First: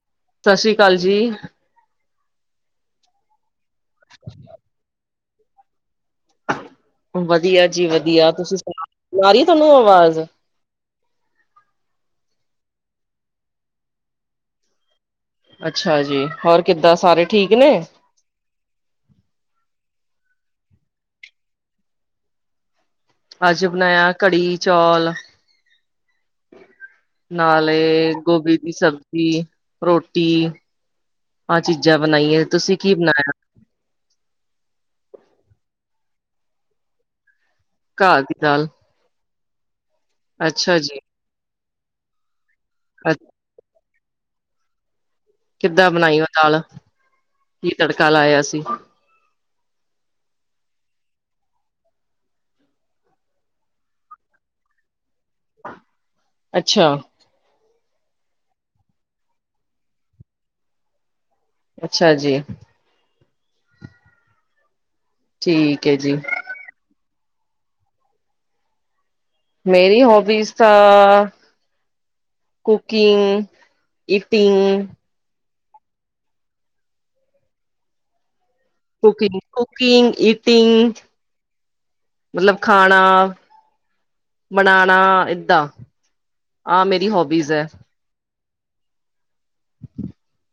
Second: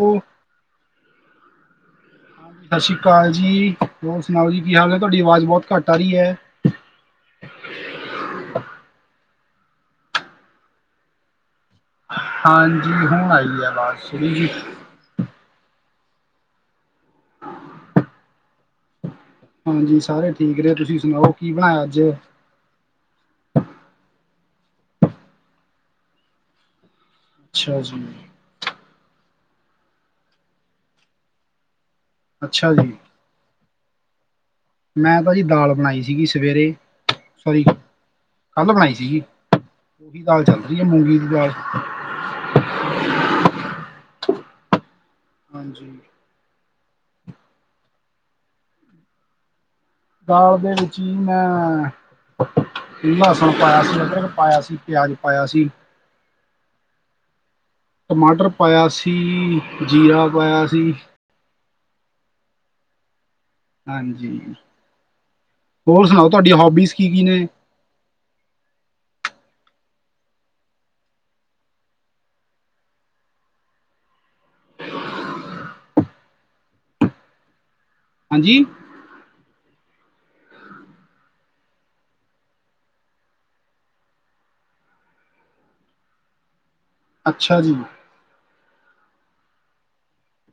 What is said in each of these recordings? ਹੋ। ਸਤਿ ਸ੍ਰੀ ਅਕਾਲ ਜੀ। ਹਾਂ ਸਤਿ ਸ੍ਰੀ ਅਕਾਲ ਜੀ ਹੋਰ ਸੁਣਾਓ ਜੀ ਕੀ ਹਾਲ ਹੈ ਤੁਹਾਡੀ ਆਵਾਜ਼ ਬਹੁਤ ਘੱਟ ਆ ਰਹੀ ਹੈ। ਵਧੀਆ ਜੀ ਵਧੀਆ ਤੁਸੀਂ ਸੁਣਾਓ? ਆ ਰਈ ਐ ਥੋਨੂੰ ਆਵਾਜ਼। ਹਾਂਜੀ ਹੁਣ ਆਈ ਐ। ਆਵਾਜ਼ ਥੋੜੀ ਜੀ ਅੱਛਾ ਜੀ ਹੋਰ ਕਿੱਦਾਂ ਸਾਰੇ ਠੀਕ ਨੇ। ਹਾਂਜੀ ਸਾਰੇ ਠੀਕ ਨੇ ਤੁਸੀਂ ਸੁਣਾਓ ਕੀ ਬਣਾਇਆ ਅੱਜ। ਅੱਜ ਬਣਾਇਆ‌ ਕੜੀ-ਚੌਲ। ਅੱਛਾ ਜੀ, ਨਾਲੇ ਗੋਭੀ ਦੀ ਸਬਜ਼ੀ ਰੋਟੀ। ਆਾ ਚੀਜ਼ਾਂ ਬਣਾਈਏ ਅੱਛਾ ਤੁਸੀਂ ਜੀ, ਕੀ ਬਣਾਇਆ। ਮੈਂ ਤਾਂ ਜੀ ਦਾਲ ਬਣਾਈ ਸੀਗੀ ਸਵੇਰੇ ਸੋਰੀ। ਘਾਹ ਦੀ ਦਾਲ ਕੱਲ ਬਣਾਈ ਸੀਗੀ ਉਹੀ ਦਾਲ ਚੱਲ ਅੱਛਾ ਰਹੀ ਹੈ ਜੀ ਮੂੰਗੀ ਦੀ ਦਾਲ। ਅੱਛ। ਕਿੱਦਾਂ ਹਾਂਜੀ। ਬਣਾਈ ਉਹ ਦਾਲ ਕੀ ਤੜਕਾ ਲਾਇਆ ਸੀ। ਦਾਲ ਦੇ ਵਿੱਚ ਹੀ ਮੈਂ ਲਸਣ ਪਾਇਆ ਸੀ ਅਦਰਕ ਪਾਇਆ ਸੀ। ਪਿਆਜ਼ ਪਾਇਆ ਸੀ। ਅੱਛਾ ਟਮਾਟਰ ਪਾਇਆ ਸੀ ਜੀਰਾ ਪਾਇਆ ਸੀ। ਅੱਛਾ ਜੀ। ਹਾਂਜੀ ਠੀਕ ਹੈ ਹੋਰ ਜੀ ਸੁਣਾਓ ਤੁਹਾਡੀਆਂ ਹੋਬੀਜ਼ ਕੀ ਕੀ ਨੇ। ਮੇਰੀ ਹੋਬੀਜ਼ ਤਾਂ। Cooking eating. ਹਾਂਜੀ। ਕੁਕਿੰਗ ਕੁਕਿੰਗ ਈਟਿੰਗ ਮਤਲਬ ਖਾਣਾ। ਬਣਾਉਣਾ ਏਦਾਂ ਆਹ ਮੇਰੀ ਹੋਬੀਜ਼ ਅੱਛਾ ਹੈ। ਜੀ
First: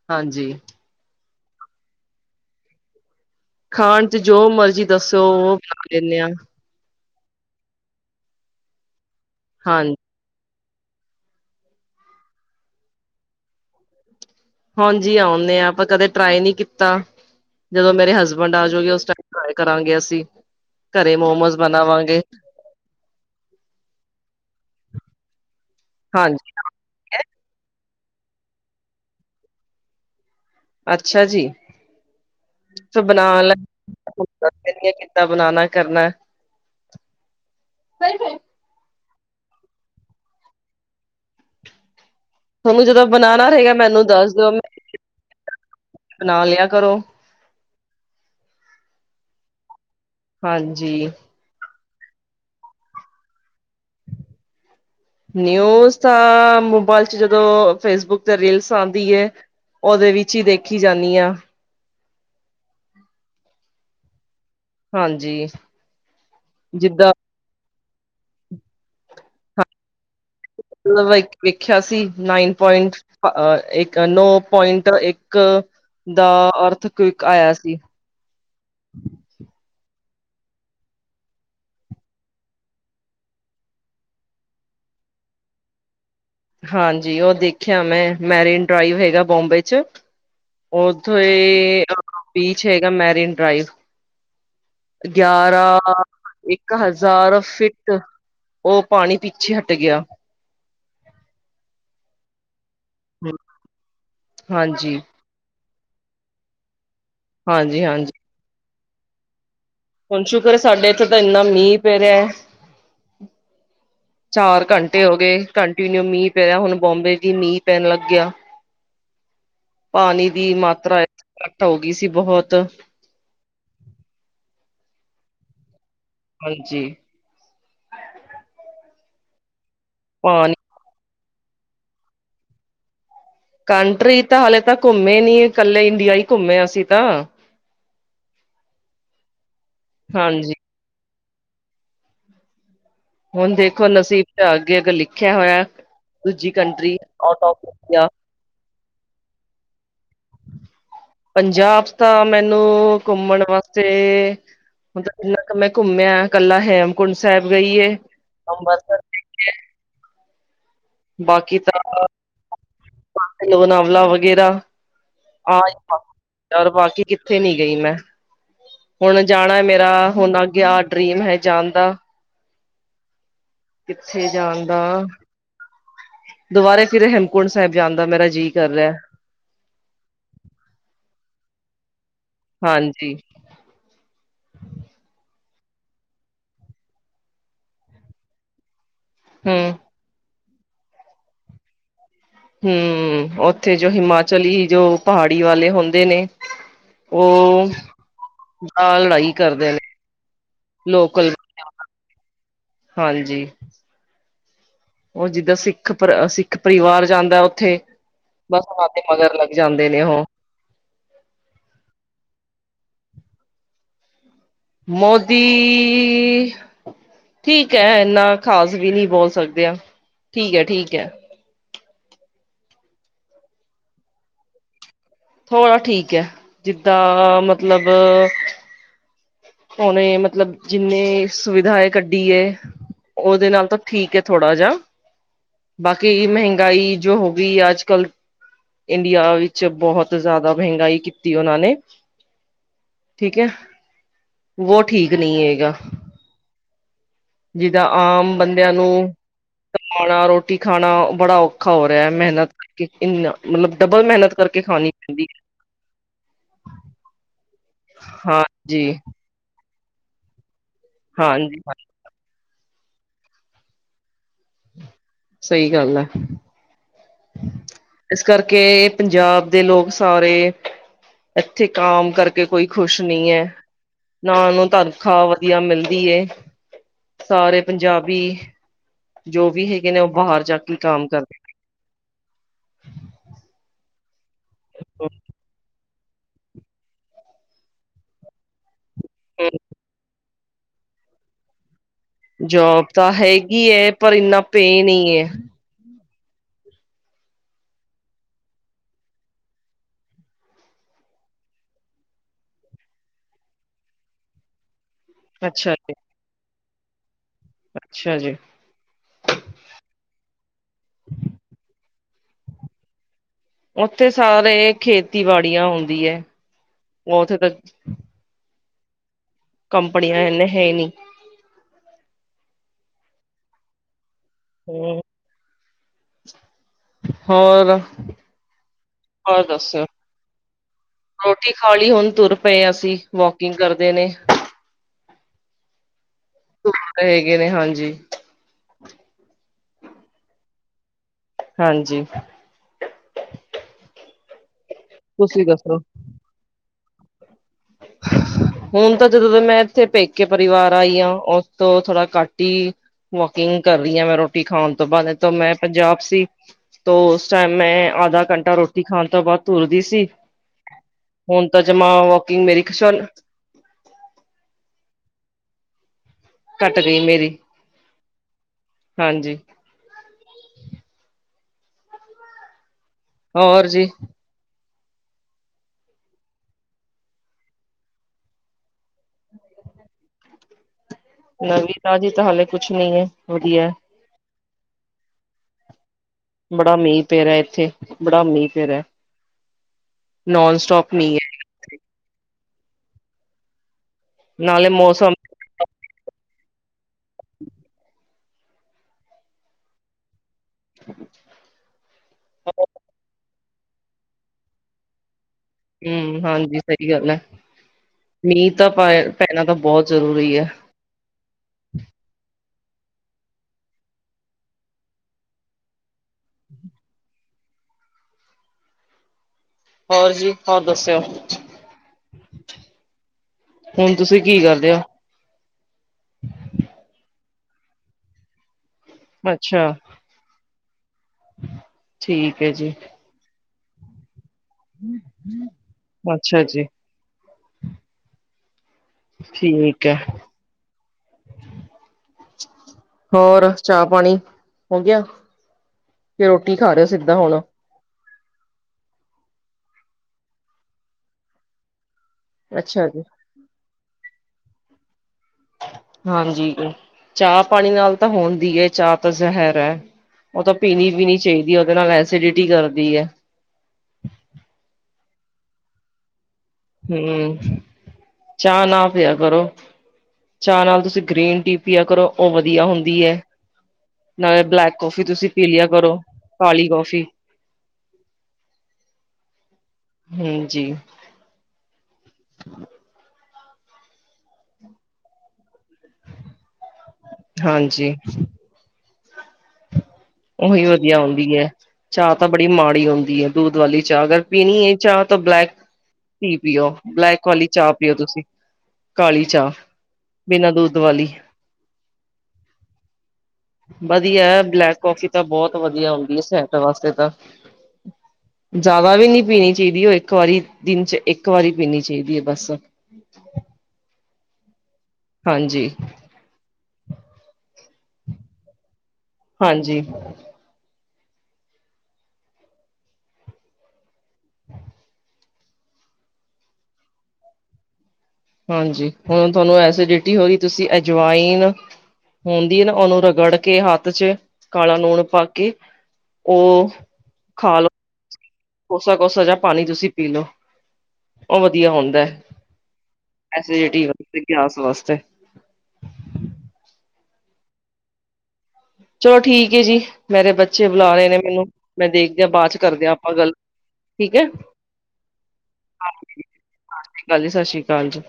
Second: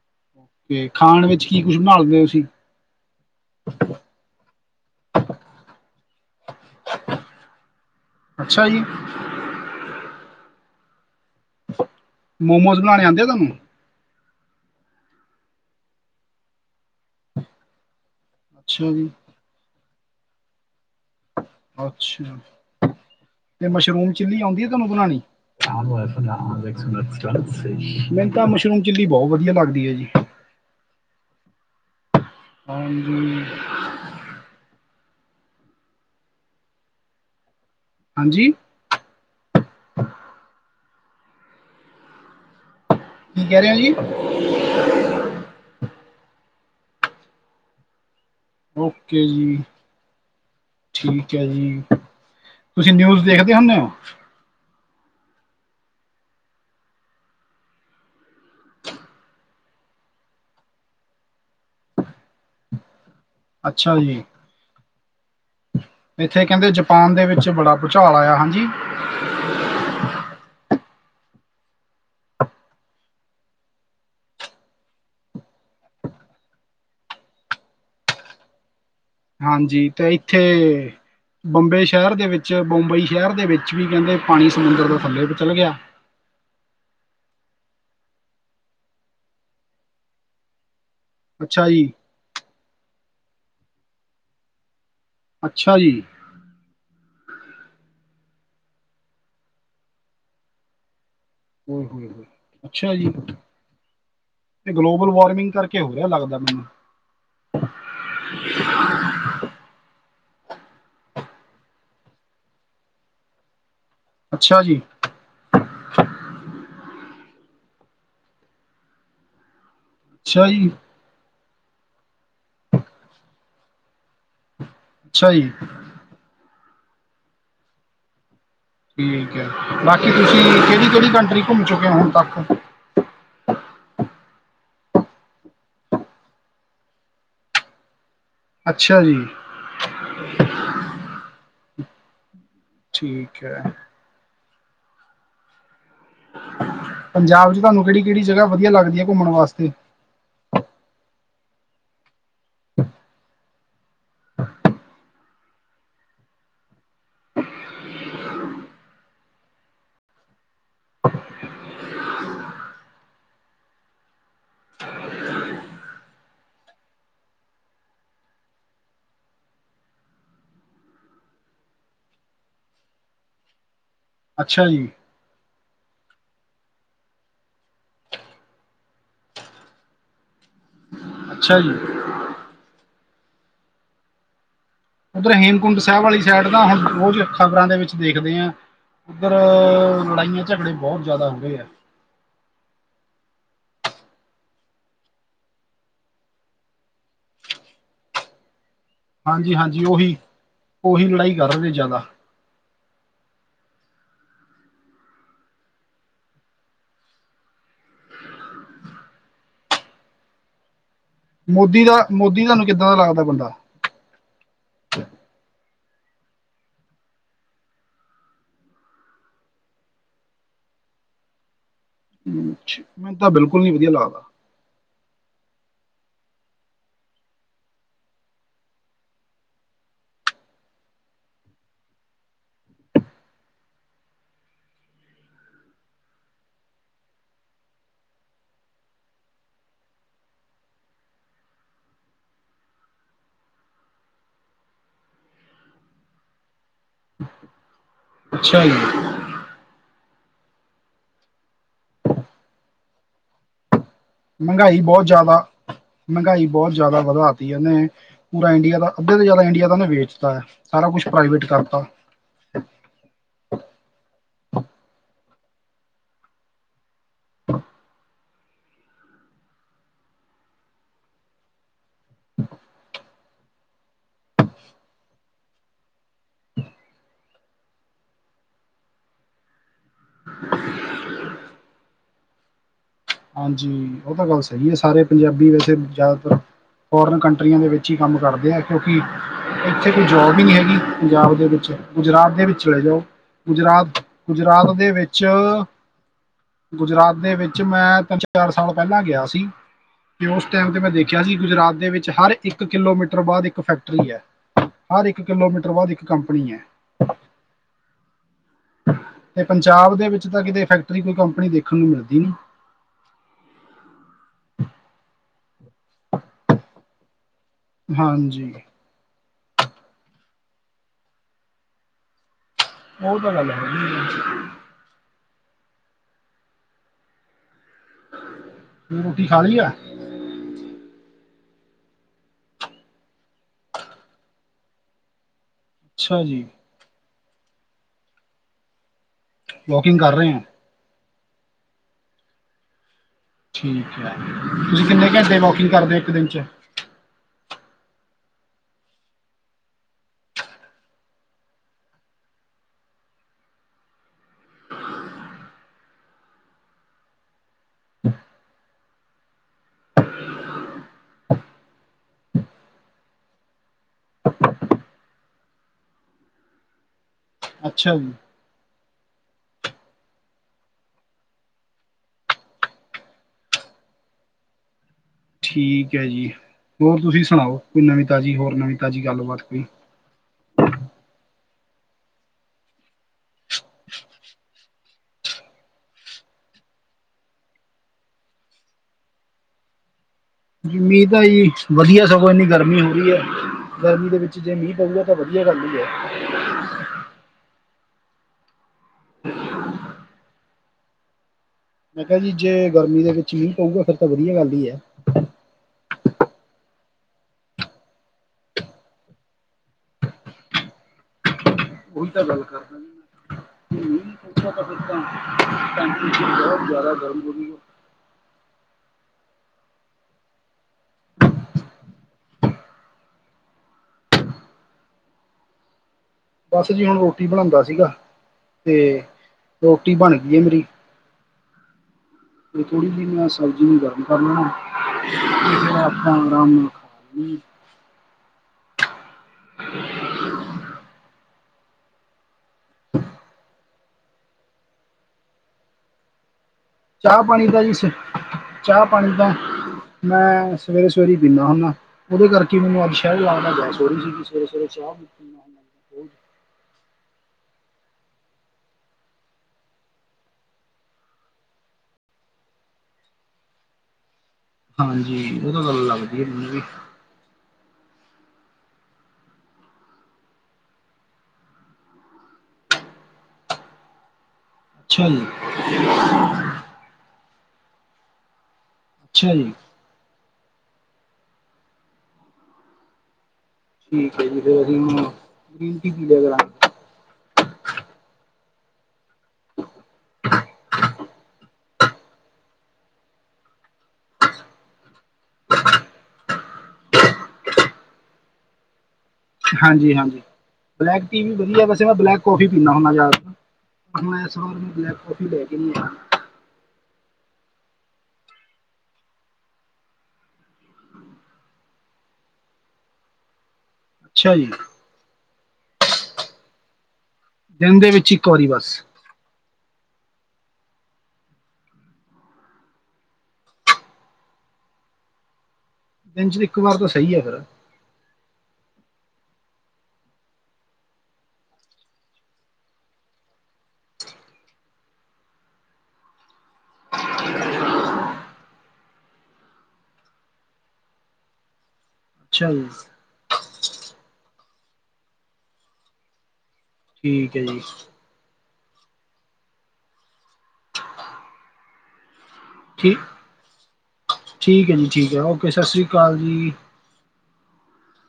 ਹਾਂਜੀ। ਤੇ ਖਾਣ ਵਿੱਚ ਕੀ ਕੁਝ ਬਣਾ ਦਦੇ ਤੁਸੀਂ? ਖਾਣ ਚ ਜੋ ਮਰਜ਼ੀ ਦੱਸੋ ਉਹ ਬਣਾ ਲਿੰਦੇ ਹਾਂ। ਅੱਛਾ ਜੀ ਹਾਂਜੀ ਮੋਮੋਸ ਬਣਾਣੇ ਆਉਂਦੇ ਆ ਤੁਹਾਨੂੰ। ਹਾਂਜੀ ਆਉਂਦੇ ਆਾਂ ਪਰ ਕਦੇ ਟਰਾਈ ਨਹੀਂ ਕੀਤਾ ਜਦੋਂ ਮੇਰੇ ਹਸਬੈਂਡ ਆਜੂਗੀ ਅੱਛਾ ਉਸ ਜੀ ਟਮ ਕਰਾਂਗੇ ਸੀ। ਅੱਛਾ ਤੇ ਮਸ਼ਰੂਮ ਚਿੱਲੀ ਆਉਂਦੀ ਹੈ ਤੁੈਾਨੂੰ ਬਣਾਉਣੀ। ਹਾਂਜੀ ਮੈਨੂੰ ਤਾਂ ਮਸ਼ਰੂਮ ਚਿੱਲੀ ਬਹੁਤ ਵਧੀਆ ਲੱਗਦੀ ਹੈ ਜੀ। ਅੱਛਾ ਜੀ ਤ ਬਣਾ ਹਾਂਜੀ ਲੈ। ਕੀਤਾ ਬਣਾਉਣਾ ਕਰਨਾ। ਤੁਹਾਨੂੰ ਹਾਂਜੀ। ਤੁਹਾਨੂੰ ਜਦੋਂ ਕੀ ਬਣਾਉਣਾ ਕਹਿ ਰਹੇ ਰਹੇਗਾ ਹੋ ਜੀ ਮੈਨੂੰ ਦੱਸ ਦਿਓ ਬਣਾ ਲਿਆ ਕਰੋ। ਓਕੇ ਜੀ ਹਾਂਜੀ ਠੀਕ। ਠੀਕ ਹੈ ਜੀ ਤੁਸੀਂ ਨਿਊਜ਼ ਦੇਖਦੇ ਹੁੰਦੇ ਹੋ। ਨਿਊਜ਼ ਤਾਂ ਮੋਬਾਇਲ ਚ ਜਦੋਂ ਫੇਸਬੁੱਕ ਤੇ ਰੀਲਸ ਆਉਂਦੀ ਹੈ। ਉਹਦੇ ਵਿੱਚ ਹੀ ਦੇਖੀ ਜਾਂਦੀ ਆ। ਅੱਛਾ ਜੀ। ਹਾਂਜੀ। ਇੱਥੇ ਕਹਿੰਦੇ ਜਿੱਦਾਂ ਜਪਾਨ ਦੇ ਵਿੱਚ ਬੜਾ ਭੂਚਾਲ ਆਇਆ ਹਾਂਜੀ। ਮਤਲਬ ਵੇਖਿਆ ਸੀ ਨਾਈਨ ਪੁਆਇੰਟ। ਇੱਕ ਨੌ ਪੁਆਇੰਟ ਇੱਕ ਦਾ ਅਰਥਕਵਿਕ ਆਇਆ ਸੀ। ਹਾਂਜੀ ਤੇ ਇੱਥੇ। ਬੰਬੇ ਸ਼ਹਿਰ ਦੇ ਵਿੱਚ ਬੰਬਈ ਸ਼ਹਿਰ ਦੇ ਵਿੱਚ ਵੀ ਕਹਿੰਦੇ ਪਾਣੀ ਸਮੁੰਦਰ ਦੇ ਥੱਲੇ ਚਲ ਗਿਆ ਹਾਂਜੀ ਉਹ ਦੇਖਿਆ ਮੈਂ ਮੈਰੀਨ ਡਰਾਈਵ ਹੈਗਾ ਬੋਂਬੇ ਚ ਓਥੋਂ ਅੱਛਾ ਜੀ, ਬੀਚ ਹੈਗਾ ਮੈਰੀਨ ਡਰਾਾਈਵ ਅੱਛਾ ਗਿਆਰਾਂ ਜੀ, ਇੱਕ ਹਜ਼ਾਰ ਫਿੱਟ ਉਹ ਪਾਣੀ ਪਿੱਛੇ ਹਟ ਗਿਆ। ਹੋ ਹੋ ਹੋ ਅੱਛਾ ਜੀ ਤੇ ਹਾਂਜੀ, ਗਲੋਬਲ ਵਾਰਮਿੰਗ ਕਰਕੇ ਹੋ ਰਿਹਾ ਲੱਗਦਾ ਮੈਨੂੰ। ਹਾਂਜੀ ਹਾਂਜੀ ਹੁਣ ਸ਼ੁਕਰ ਸਾਡੇ ਇੱਥੇ ਤਾਂ ਇੰਨਾ ਮੀਂਹ ਪੈ ਰਿਹਾ ਹੈ ਅੱਛਾ ਚਾਰ ਜੀ, ਘੰਟੇ ਤੇ ਹੋ ਗਏ ਕੰਟੀਨਿਊ ਮੀਂਹ ਪੈਿਆ ਹੁਣ ਬੋਂਬੇ ਦੀ ਮੀਂਹ ਪੈਣ ਲੱਗਿਆ। ਪਾਣੀ ਅੱਛਾ ਦੀ ਜੀ, ਮਾਤਰਾ ਘੱਟ ਹੋ ਗਈ ਸੀ ਬਹੁਤ। ਅੱਛਾ ਜੀ। ਹਾਂਜੀ ਠੀਕ ਹੈ ਬਾਕੀ ਤੁਸੀਂ ਪਾਣੀ ਕਿਹੜੀ-ਕਿਹੜੀ ਕੰਟਰੀ ਘੁੰਮ ਚੁੱਕੇ ਹੋ ਹੁਣ ਤੱਕ ਕੰਟਰੀ ਤਾਂ ਹਾਲੇ ਤਾਂ ਘੁੰਮੇ ਨਹੀਂ ਇਕੱਲੇ ਇੰਡੀਆ ਹੀ ਘੁੰਮੇ ਅਸੀਂ ਤਾਂ ਅੱਛਾ ਜੀ। ਹਾਂਜੀ ਠੀਕ ਹੁਣ ਹੈ ਦੇਖੋ ਨਸੀਬ 'ਚ ਅੱਗੇ ਅੱਗ ਲਿਖਿਆ ਹੋਇਆ। ਦੂਜੀ ਕੰਟਰੀ ਆਊਟ ਪੰਜਾਬ 'ਚ ਆਫ ਤੁਹਾਨੂੰ ਕਿਹੜੀ ਇੰਡੀਆ ਕਿਹੜੀ ਜਗ੍ਹਾ ਵਧੀਆ ਲੱਗਦੀ ਹੈ ਘੁੰਮਣ ਵਾਸਤੇ ਪੰਜਾਬ ਤਾਂ ਮੈਨੂੰ ਘੁੰਮਣ ਵਾਸਤੇ ਮਤਲਬ ਜਿੰਨਾ ਕੁ ਮੈਂ ਘੁੰਮਿਆ ਕੱਲਾ ਹੇਮਕੁੰਡ ਸਾਹਿਬ ਗਈਏ ਅੰਬਰਸਰ ਬਾਕੀ ਤਾਂ [unintelligible] ਵਗੈਰਾ ਆ ਈ ਥਾਂ ਯਾਰ ਬਾਕੀ ਕਿੱਥੇ ਨੀ ਗਈ ਮੈਂ ਹੁਣ ਜਾਣਾ ਮੇਰਾ ਹੁਣ ਆ ਗਿਆ ਡਰੀਮ ਹੈ ਜਾਣ ਦਾ ਕਿੱਥੇ ਜਾਣ ਅੱਛਾ ਦਾ। ਜੀ, ਦੁਬਾਰਾ ਫਿਰ ਹੇਮਕੁੰਟ ਸਾਹਿਬ ਜਾਂਦਾ ਮੇਰਾ ਜੀਅ ਕਰ ਰਿਹਾ। [inaudible] ਅੱਛਾ ਜੀ। ਹਾਂਜੀ। ਉਧਰ ਹੇਮਕੁੰਡ ਸਾਹਿਬ ਵਾਲੀ ਸਾਈਡ ਤਾਂ ਹੁਣ ਰੋਜ਼ ਖ਼ਬਰਾਂ ਦੇ ਵਿੱਚ ਦੇਖਦੇ ਆ ਉਧਰ ਹੂੰ ਲੜਾਈਆਂ ਝਗੜੇ ਬਹੁਤ ਜਿਆਦਾ ਹੋ ਗਏ ਆ। ਹੂੰ ਉਥੇ ਜੋ ਹਿਮਾਚਲੀ ਜੋ ਪਹਾੜੀ ਵਾਲੇ ਹੁੰਦੇ ਨੇ। ਉਹ ਆ ਲੜਾਈ ਹਾਂਜੀ ਕਰਦੇ ਹਾਂਜੀ ਉਹੀ ਨੇ ਉਹੀ ਲੋਕਲ ਲੜਾਈ ਕਰ ਰਹੇ ਜ਼ਿਆਦਾ ਹਾਂਜੀ ਉਹ ਜਿੱਦਾਂ ਸਿੱਖ ਪਰ ਸਿੱਖ ਪਰਿਵਾਰ ਜਾਂਦਾ ਉਥੇ ਬਸਾਂ ਦੇ ਮਗਰ ਲੱਗ ਜਾਂਦੇ ਨੇ ਉਹ ਮੋਦੀ ਦਾ ਮੋਦੀ ਤੁਹਾਨੂੰ ਕਿੱਦਾਂ ਦਾ ਲੱਗਦਾ ਬੰਦਾ ਮੋਦੀ ਠੀਕ ਹੈ ਇੰਨਾ ਖ਼ਾਸ ਵੀ ਨਹੀਂ ਬੋਲ ਸਕਦੇ ਆ ਠੀਕ ਹੈ ਠੀਕ ਹੈ। ਛ ਮੈਨੂੰ ਤਾਂ ਬਿਲਕੁਲ ਨੀ ਵਧੀਆ ਲੱਗਦਾ। ਥੋੜਾ ਠੀਕ ਹੈ ਜਿੱਦਾਂ ਮਤਲਬ ਹੁਨੇ ਮਤਲਬ ਜਿੰਨੇ ਸੁਵਿਧਾ ਕੱਢੀ ਹੈ। ਉਹਦੇ ਨਾਲ ਤਾਂ ਠੀਕ ਹੈ ਥੋੜ੍ਹਾ ਜਿਹਾ ਬਾਕੀ ਮਹਿੰਗਾਈ ਜੋ ਹੋ ਗਈ ਅੱਜ ਕੱਲ ਇੰਡੀਆ ਵਿੱਚ ਬਹੁਤ ਜ਼ਿਆਦਾ ਮਹਿੰਗਾਈ ਕੀਤੀ ਉਹਨਾਂ ਨੇ। ਠੀਕ ਹੈ। ਵੋ ਠੀਕ ਨਹੀਂ ਹੈਗਾ। ਜਿੱਦਾਂ ਆਮ ਅੱਛਾ ਜੀ ਬੰਦਿਆਂ ਨੂੰ ਕਾਮਣਾ ਰੋਟੀ ਖਾਣਾ ਬੜਾ ਔਖਾ ਹੋ ਰਿਹਾ ਹੈ ਮਿਹਨਤ ਕਰਕੇ ਇੰਨਾ ਮਤਲਬ ਡਬਲ ਮਿਹਨਤ ਕਰਕੇ ਮਹਿੰਗਾਈ ਖਾਣੀ ਬਹੁਤ ਪੈਂਦੀ ਜ਼ਿਆਦਾ ਮਹਿੰਗਾਈ ਬਹੁਤ ਜ਼ਿਆਦਾ ਵਧਾ ਤੇ ਉਹਨੇ ਪੂਰਾ ਇੰਡੀਆ ਦਾ ਹਾਂਜੀ ਅੱਧੇ ਤੇ ਜ਼ਿਆਦਾ ਇੰਡੀਆ ਦਾ ਇਨੇ ਵੇਚਤਾ ਹੈ। ਸਾਰਾ ਕੁਛ ਪ੍ਰਾਈਵੇਟ ਹਾਂਜੀ ਕਰਤਾ। ਸਹੀ ਗੱਲ ਹੈ। ਇਸ ਕਰਕੇ ਪੰਜਾਬ ਦੇ ਲੋਕ ਸਾਰੇ ਇੱਥੇ ਕਾਮ ਕਰਕੇ ਕੋਈ ਖੁਸ਼ ਨਹੀਂ ਹੈ। ਨ ਨੂੰ ਤਨਖਾਹ ਵਧੀਆ ਮਿਲਦੀ ਏ। ਸਾਰੇ ਪੰਜਾਬੀ ਜੋ ਵੀ ਹੈਗੇ ਨੇ ਉਹ ਬਾਹਰ ਜਾ ਕੇ ਕੰਮ ਕਰਦੇ। [inaudible] ਹਾਂਜੀ ਉਹ ਤਾਂ ਗੱਲ ਸਹੀ ਹੈ ਸਾਰੇ ਕਰਦੇ ਪੰਜਾਬੀ ਵੈਸੇ ਜ਼ਿਆਦਾਤਰ ਫੋਰਨ ਕੰਟਰੀਆਂ ਦੇ ਵਿੱਚ ਹੀ ਕੰਮ ਕਰਦੇ ਆ ਕਿਉਂਕਿ ਇੱਥੇ ਕੋਈ ਜੋਬ ਹੀ ਨਹੀਂ ਹੈਗੀ। ਪੰਜਾਬ ਦੇ ਵਿੱਚ ਗੁਜਰਾਤ ਦੇ ਵਿੱਚ ਚਲੇ ਜੋਬ ਜਾਓ ਤਾਂ ਹੈਗੀ ਹੈ ਗੁਜਰਾਤ, ਪਰ ਇੰਨਾ ਪੇ ਗੁਜਰਾਤ ਦੇ ਨਹੀਂ ਹੈ ਵਿੱਚ ਗੁਜਰਾਤ ਦੇ ਵਿੱਚ ਮੈਂ ਤਿੰਨ, ਚਾਰ ਸਾਲ ਪਹਿਲਾਂ ਗਿਆ ਸੀ। ਤੇ ਉਸ ਟਾਈਮ ਤੇ ਮੈਂ ਦੇਖਿਆ ਸੀ, ਗੁਜਰਾਤ ਦੇ ਵਿੱਚ ਹਰ ਇੱਕ ਕਿਲੋਮੀਟਰ ਬਾਅਦ ਇੱਕ ਫੈਕਟਰੀ ਹੈ। ਹਰ ਇੱਕ ਕਿਲੋਮੀਟਰ, ਅੱਛਾ ਬਾਦ ਜੀ ਇੱਕ ਕੰਪਨੀ ਹੈ। ਅੱਛਾ, ਜੀ। ਤੇ ਪੰਜਾਬ ਦੇ ਵਿੱਚ ਤਾਂ ਕਿਤੇ ਫੈਕਟਰੀ, ਕੋਈ ਕੰਪਨੀ ਦੇਖਣ ਨੂੰ ਮਿਲਦੀ ਨੀ। ਉੱਥੇ ਸਾਰੇ ਖੇਤੀ ਬਾਾੜੀਆਂ ਹੁੰਂਦੀ ਹੈ ਉੱਥੇ ਤ ਹਾਂਜੀ। ਕੰਪਨੀ ਹੈਨੇ ਹੈ ਨਹੀ। ਉਹ ਤਾਂ ਗੱਲ ਹੈ। ਹੋਰ? ਰੋਟੀ ਖਾ ਹੋਰ ਲਈ ਆ? ਦੱਸੋ ਰੋਟੀ ਖਾ ਲੀ ਹੁਣ ਤੁਰ ਪਏ ਅਸੀਂ ਵਾਕਿੰਗ ਕਰਦੇ ਨੇ। ਅੱਛਾ, ਜੀ। ਘੂਮਦੇ ਹੈਗੇ ਨੇ ਹਾਂਜੀ। ਵੋਕਿੰਗ ਕਰ ਰਹੇ ਹਾਂ? ਹਾਂਜੀ। ਤੁਸੀਂ ਕਿੰਨੇ ਘੰਟੇ ਤੁਸੀਂ ਵੋਕਿੰਗ ਦੱਸੋ ਕਰਦੇ ਹੋ ਇੱਕ ਦਿਨ ਚ? ਹਾਂ। [unintelligible] ਹੁਣ ਤਾਂ ਜਦੋਂ ਦਾ ਮੈਂ ਇੱਥੇ ਪੇਕੇ ਪਰਿਵਾਰ ਆਈ ਹਾਂ ਉਸ ਤੋਂ ਥੋੜਾ ਘੱਟ ਹੀ ਵਾਕਿੰਗ ਕਰ ਰਹੀ ਹਾਂ ਮੈਂ ਰੋਟੀ ਖਾਣ ਤੋਂ ਬਾਅਦ ਤੋ ਮੈਂ ਪੰਜਾਬ ਸੀ ਤੋ ਉਸ ਟਾਈਮ ਮੈਂ ਆਧਾ ਘੰਟਾ ਰੋਟੀ ਖਾਣ ਤੋਂ ਬਾਅਦ ਤੁਰਦੀ ਸੀ। ਹੁਣ ਤਾਂ ਜਮਾ ਵੋਕਿੰਗ ਮੇਰੀ ਖਛ ਘੱਟ ਗਈ ਮੇਰੀ। ਅੱਛਾ, ਜੀ। ਹਾਂਜੀ। ਹੋਰ, ਜੀ। ਠੀਕ ਹੈ ਜੀ ਹੋਰ ਤੁਸੀਂ ਸੁਣਾਓ ਕੋਈ ਨਵੀਂ, ਤਾਜ਼ੀ ਹੋਰ ਨਵੀਂ, ਤਾਜ਼ੀ ਗੱਲਬਾਤ ਕੋਈ? ਨਵੀਂ ਤਾਜੀ ਤਾਂ ਹਾਲੇ ਕੁਛ ਨੀ ਹੈ, ਵਧੀਆ। ਬੜਾ ਮੀਂਹ ਪੈ ਰਾ ਇੱਥੇ ਬੜਾ ਮੀਂਹ ਪੈ ਰਾ। ਮੀਂ ਮੀਂਹ ਦਾ ਹੈ ਈ ਵਧੀਆ ਸਗੋਂ ਇੰਨੀ ਗਰਮੀ ਹੋ ਰਹੀ ਹੈ ਗਰਮੀ ਦੇ ਵਿੱਚ ਜੇ ਨਾਲੇ ਮੀਂਹ ਪਊਗਾ ਮੌਸਮ ਤਾਂ ਵਧੀਆ ਗੱਲ ਈ ਹੈ। [inaudible] ਹਾਂ। [unintelligible] ਹੂੰ। [inaudible] ਮੈਂ ਕਿਹਾ ਜੀ, ਜੇ ਗਰਮੀ ਦੇ ਵਿੱਚ ਮੀਂਹ ਪਊਗਾ ਫੇਰ ਤਾਂ ਵਧੀਆ ਗੱਲ ਈ ਐ। ਹੂੰ, ਹਾਂਜੀ ਸਹੀ ਗੱਲ ਹੈ ਮੀਂਹ ਤਾਂ ਪੈ ਪੈਣਾ ਤਾਂ ਬਹੁਤ ਜ਼ਰੂਰੀ ਹੈ। ਉਹੀ ਤਾਂ ਗੱਲ ਹੈ। ਹੂੰ ਨਹੀਂ ਫੇਰ ਤਾਂ। [unintelligible] ਪੈਂਦੀ ਸੀ ਬਹੁਤ ਜ਼ਿਆਦਾ ਗਰਮ ਹੋ ਜੂਗਾ ਹੋਰ ਜੀ, ਹੋਰ ਦੱਸਿਓ? ਹੁਣ ਤੁਸੀਂ ਕੀ ਕਰਦੇ ਹੋ? ਬਸ ਜੀ, ਹੁਣ ਰੋਟੀ ਬਣਾਉਂਦਾ ਸੀਗਾ ਤੇ ਅੱਛਾ। ਰੋਟੀ ਬਣ ਗੀ ਏ ਮੇਰੀ। ਠੀਕ। ਹੈ ਤੇ ਜੀ ਥੋੜ੍ਹੀ ਜਿਹੀ ਮੈਂ ਸਬਜ਼ੀ ਨੂੰ ਗਰਮ ਕਰ ਲੈਣਾ ਫੇਰ ਆਪਾਂ ਅੱਛਾ ਅਰਾਮ ਜੀ ਨਾਲ ਖਾਣੀ। ਠੀਕ ਹੈ। ਹੋਰ ਚਾਹ ਪਾਣੀ ਹੋ ਗਿਆ ਕੇ ਰੋਟੀ ਖਾ ਰਹੇ ਹੋ ਸਿੱਧਾ ਹੁਣ? ਪਰ ਜੀ। [unintelligible] ਚਾਹ, ਪਾਣੀ ਤਾਂ ਮੈਂ ਸਵੇਰੇ, ਸਵੇਰੇ ਹੀ ਪੀਨਾ ਹੁਨਾ। ਔਹਦੇ ਕਰਕੇ ਮੈਨੂੰ ਅੱਛਾ ਅੱਜ ਜੀ ਸ਼ਹਿਰ ਜਾਣਾ ਪਿਆ ਥੋੜ੍ਹੀ ਜੀ ਸਵੇਰੇ ਸਵੇਰੇ ਚਾਹ। ਹਾਂਜੀ ਚਾਹ ਪਾਣੀ ਨਾਲ ਤਾਂ ਹੁੰਦੀ ਹੈ ਚਾਹ ਤਾਂ ਜ਼ਹਿਰ ਹੈ। ਔਹ ਤਾਂ ਪੀਣੀ ਵੀ ਨਹੀਂ ਚਾਹੀਦੀ ਹੈ ਔਹਦੇ ਨਾਲ ਐਸੀਡਿਟੀ ਕਰਦੀ ਹੈ। ਹਾਂਜੀ ਔਹ ਤਾਂ ਗੱਲ ਲਗਦੀ ਹੈ ਮੈਨੂੰ ਵੀ। ਹਮ ਚਾਹ ਨਾ ਪਿਆ ਕਰੋ। ਚਾਹ ਨਾਲ ਤੁਸੀਂ ਗ੍ਰੀਨ ਟੀ ਪੀਆ ਕਰੋ ਉਹ ਵਧੀਆ ਹੋਂਦੀ ਹੈ। ਨਾਲੇ ਬਲੈਕ ਕੌਫੀ ਅੱਛਾ ਜੀ ਤੁਸੀਂ ਪੀਲਿਆ ਕਰੋ ਕਾਲੀ ਕੌਫੀ। ਅੱਛਾ ਜੀ। ਹਾਂਜੀ। ਠੀਕ ਹੈ ਜੀ ਫੇਰ ਅਸੀਂ ਹੁਣ ਗ੍ਰੀਨ ਟੀ ਪੀ ਲਿਆ ਕਰਾਂਗੇ। ਹਾਂਜੀ। ਔਹੀ ਵਧੀਆ ਹੋਦੀ ਹੈ। ਚਾਹ ਤਾਂ ਬੜੀ ਮਾੜੀ ਹੁੰਦੀ ਹੈ ਦੁੱਧ ਵਾਲੀ ਚਾਹ ਅਗਰ ਪੀਣੀ ਹੈ ਚਾਹ ਤਾਂ ਬਲੈਕ ਟੀ ਪੀਓ ਬਲੈਕ ਵਾਲੀ ਚਾਹ ਪੀਓ ਤੁਸੀਂ ਕਾਲੀ ਚਾਹ ਹਾਂਜੀ ਹਾਂਜੀ ਬਿਨਾਂ ਦੁੱਧ ਬਲੈਕ ਵਾਲੀ। ਟੀ ਵੀ ਵਧੀਆ ਵੈਸੇ ਮੈਂ ਬਲੈਕ ਕਾਫੀ ਪੀਨਾ ਹੁੰਨਾ ਜਿਆਦਾ ਤਰ। ਵਧੀਆ ਬਲੈਕ ਕਫੀ ਤਾਂ ਬਹੁਤ ਕੇ ਨਹੀਂ ਆਇਆ ਵਧੀਆ ਹੁੰਦੀ ਹੈ ਸਿਹਤ ਵਾਸਤੇ ਤਾਂ। ਜ਼ਿਆਦਾ ਵੀ ਨਹੀਂ ਪੀਣੀ ਚਾਹੀਦੀ ਔਹ ਇੱਕ ਵਾਰੀ ਦਿਨ ਚ ਇੱਕ ਵਾਰੀ ਪੀਣੀ ਚਾਹੀਦੀ ਹੈ ਬਸ। [inaudible] ਅੱਛਾ ਜੀ। ਹਾਂਜੀ। [inaudible] ਦਿਨ ਦੇ ਵਿੱਚ ਇੱਕ ਵਾਰੀ ਬੱਸ। ਹਾਂਜੀ। ਦਿਨ 'ਚ ਇੱਕ ਵਾਰ ਤਾਂ ਸਹੀ ਹੈ ਫੇਰ। ਹਾਂਜੀ, ਏਹੁਣ ਤੁਹਾਨੂੰ ਐਸੀਡਿਟੀ ਹੋ ਰਹੀ ਤੁਸੀਂ ਐਜਵਾਈਨ। ਹੁੰਦੀ ਹੈ ਨਾ ਔਹਨੂੰ ਰਗੜ ਕੇ ਹੱਥ 'ਚ ਕਾਲਾ ਲੂਣ ਪਾ ਕੇ। ਉਹ ਖਾ ਲੋੋ। ਕੋਸਾ ਕੋਸਾ ਜਾਂ ਪਾਣੀ ਤੁਸੀਂ ਪੀ ਲਓ। ਔਹ ਵਧੀਆ ਹੁੰਦਾ ਹੈ। ਅੱਛਾ ਜੀ। ਐਸੀਡਿਟੀ ਅ ਗੈਸ ਵਾਸਤੇ। ਠੀਕ ਹੈ ਜੀ। ਚਲੋ ਠੀਕ ਹੈ, ਜੀ ਮੇਰੇ ਬੱਚੇ ਬੁਲਾ ਰਹੇ ਨੇ ਮੈਨੂੰ ਮੈਂ ਦੇਖਦਿਆਂ ਬਾਅਦ 'ਚ। ਕਰਦੇ ਹਾਂ ਠੀ ਆਪਾਂ ਗੱਲ ਠੀਕ ਹੈ। ਠੀਕ ਹੈ ਜੀ ਠੀਕ ਹੈ ਓਕੇ ਸਤਿ ਸ਼੍ਰੀ ਅਕਾਲ ਜੀ ਸਸਸ੍ਰੀ ਕਾਲ ਜੀ ਸਸਸ੍ਰੀ ਕਾਲ ਜੀ।